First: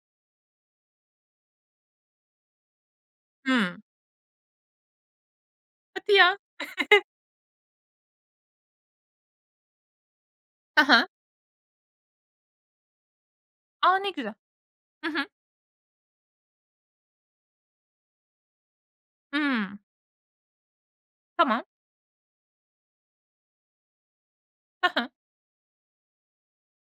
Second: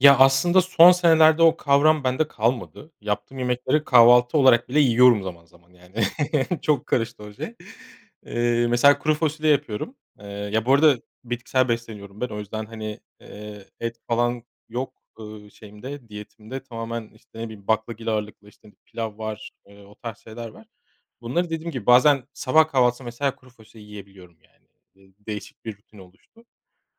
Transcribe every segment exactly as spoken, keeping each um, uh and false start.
Ya, aslında son senelerde o kavram bende kalmadı. Yaptığım Hıı. yemekleri kahvaltı olarak bile yiyorum zaman zaman yani. Hadi ya! Çok karıştı o şey. Iıı, mesela kuru fasulye yapıyorum. Iıı, ya bu Hı arada hı. bitkisel besleniyorum ben o yüzden hani, ııı, A! et Ne güzel. falan yok, Hı hı. ııı, şeyimde diyetimde tamamen, işte, ne bileyim baklagil ağırlıklı, işte, pilav var, Hımm. ııı, o tarz şeyler var. Bunları Tamam. dediğim gibi bazen sabah kahvaltısında mesela kuru fasulye yiyebiliyorum yani Hı hı. de değişik bir rutin oluştu.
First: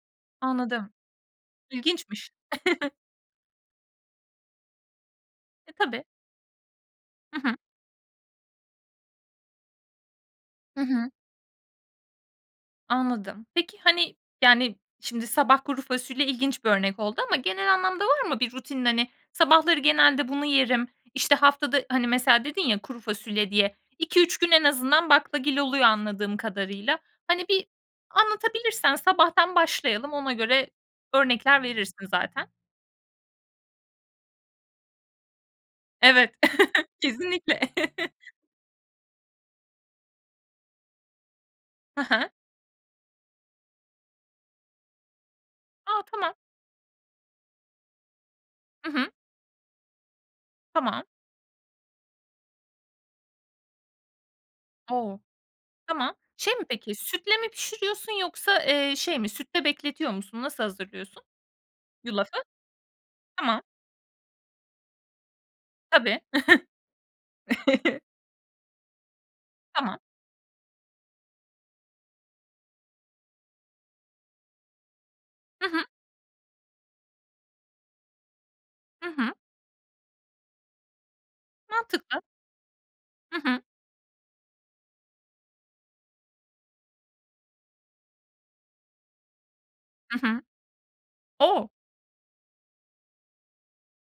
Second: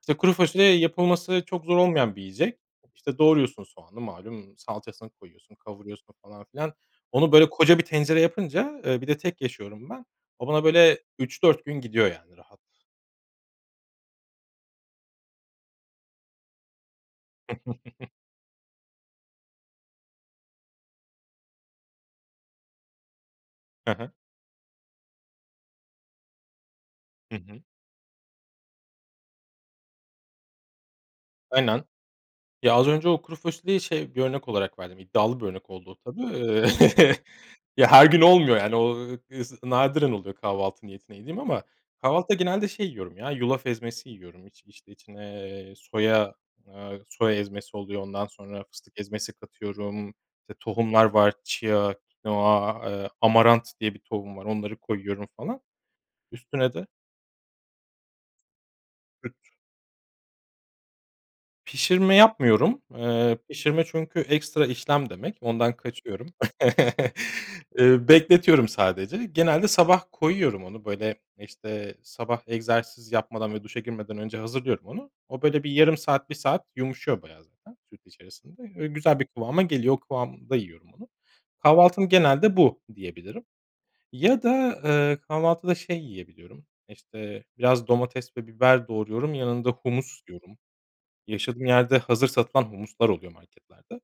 İşte kuru fasulye Anladım. yapılması çok zor olmayan bir İlginçmiş. yiyecek. İşte doğruyorsun soğanı malum salçasını koyuyorsun E, tabii. kavuruyorsun falan filan. Onu Hı böyle hı. koca bir tencere yapınca, eee, bir de tek yaşıyorum ben. O bana Hı böyle hı. üç dört gün gidiyor yani rahat. Anladım. Peki, hani, yani şimdi sabah kuru fasulye ilginç bir örnek oldu ama genel anlamda var mı bir rutinin hani sabahları genelde bunu yerim, işte haftada hani, mesela dedin ya kuru fasulye diye, Hı hı. iki üç gün en azından baklagil oluyor anladığım kadarıyla. Hı Hani hı. bir anlatabilirsen sabahtan başlayalım ona göre örnekler Aynen. verirsin zaten. Ya, az önce o kuru fasulyeyi şey bir örnek olarak verdim iddialı bir örnek oldu o Evet, tabii. kesinlikle. Ya, her gün olmuyor yani o is nadiren oluyor kahvaltı niyetine yediğim ama Hı hı. kahvaltıda genelde şey yiyorum ya yulaf ezmesi yiyorum. İç işte içine, eee, A! Tamam. soya, aaa, soya ezmesi oluyor. Ondan sonra Hı fıstık hı. ezmesi katıyorum. İşte Tamam. tohumlar var. Chia, kinoa, ııı, amaranth diye bir tohum var. Onları O! koyuyorum falan. Tamam, şey mi Üstüne de peki sütle mi pişiriyorsun yoksa, ııı, şey mi [unintelligible] sütle bekletiyor musun nasıl hazırlıyorsun? Pişirme Yulafı? yapmıyorum, ııı, Tamam. pişirme çünkü ekstra işlem demek ondan Tabii. kaçıyorum. Iıı, bekletiyorum sadece genelde Tamam. sabah koyuyorum onu böyle işte sabah egzersiz yapmadan ve duşa girmeden önce hazırlıyorum onu. O böyle Hı bir hı. yarım saat, bir saat yumuşuyor bayağı zaten süt içerisinde, ö Hı güzel bir hı. kıvama geliyor. O kıvamda yiyorum onu. Kahvaltım Mantıklı. genelde bu Hı diyebilirim hı. ya da, ııı, kahvaltıda şey yiyebiliyorum işte biraz domates ve biber doğruyorum yanında Hı humus hı. yiyorum. Yaşadığım O! yerde hazır satılan humuslar oluyor marketlerde.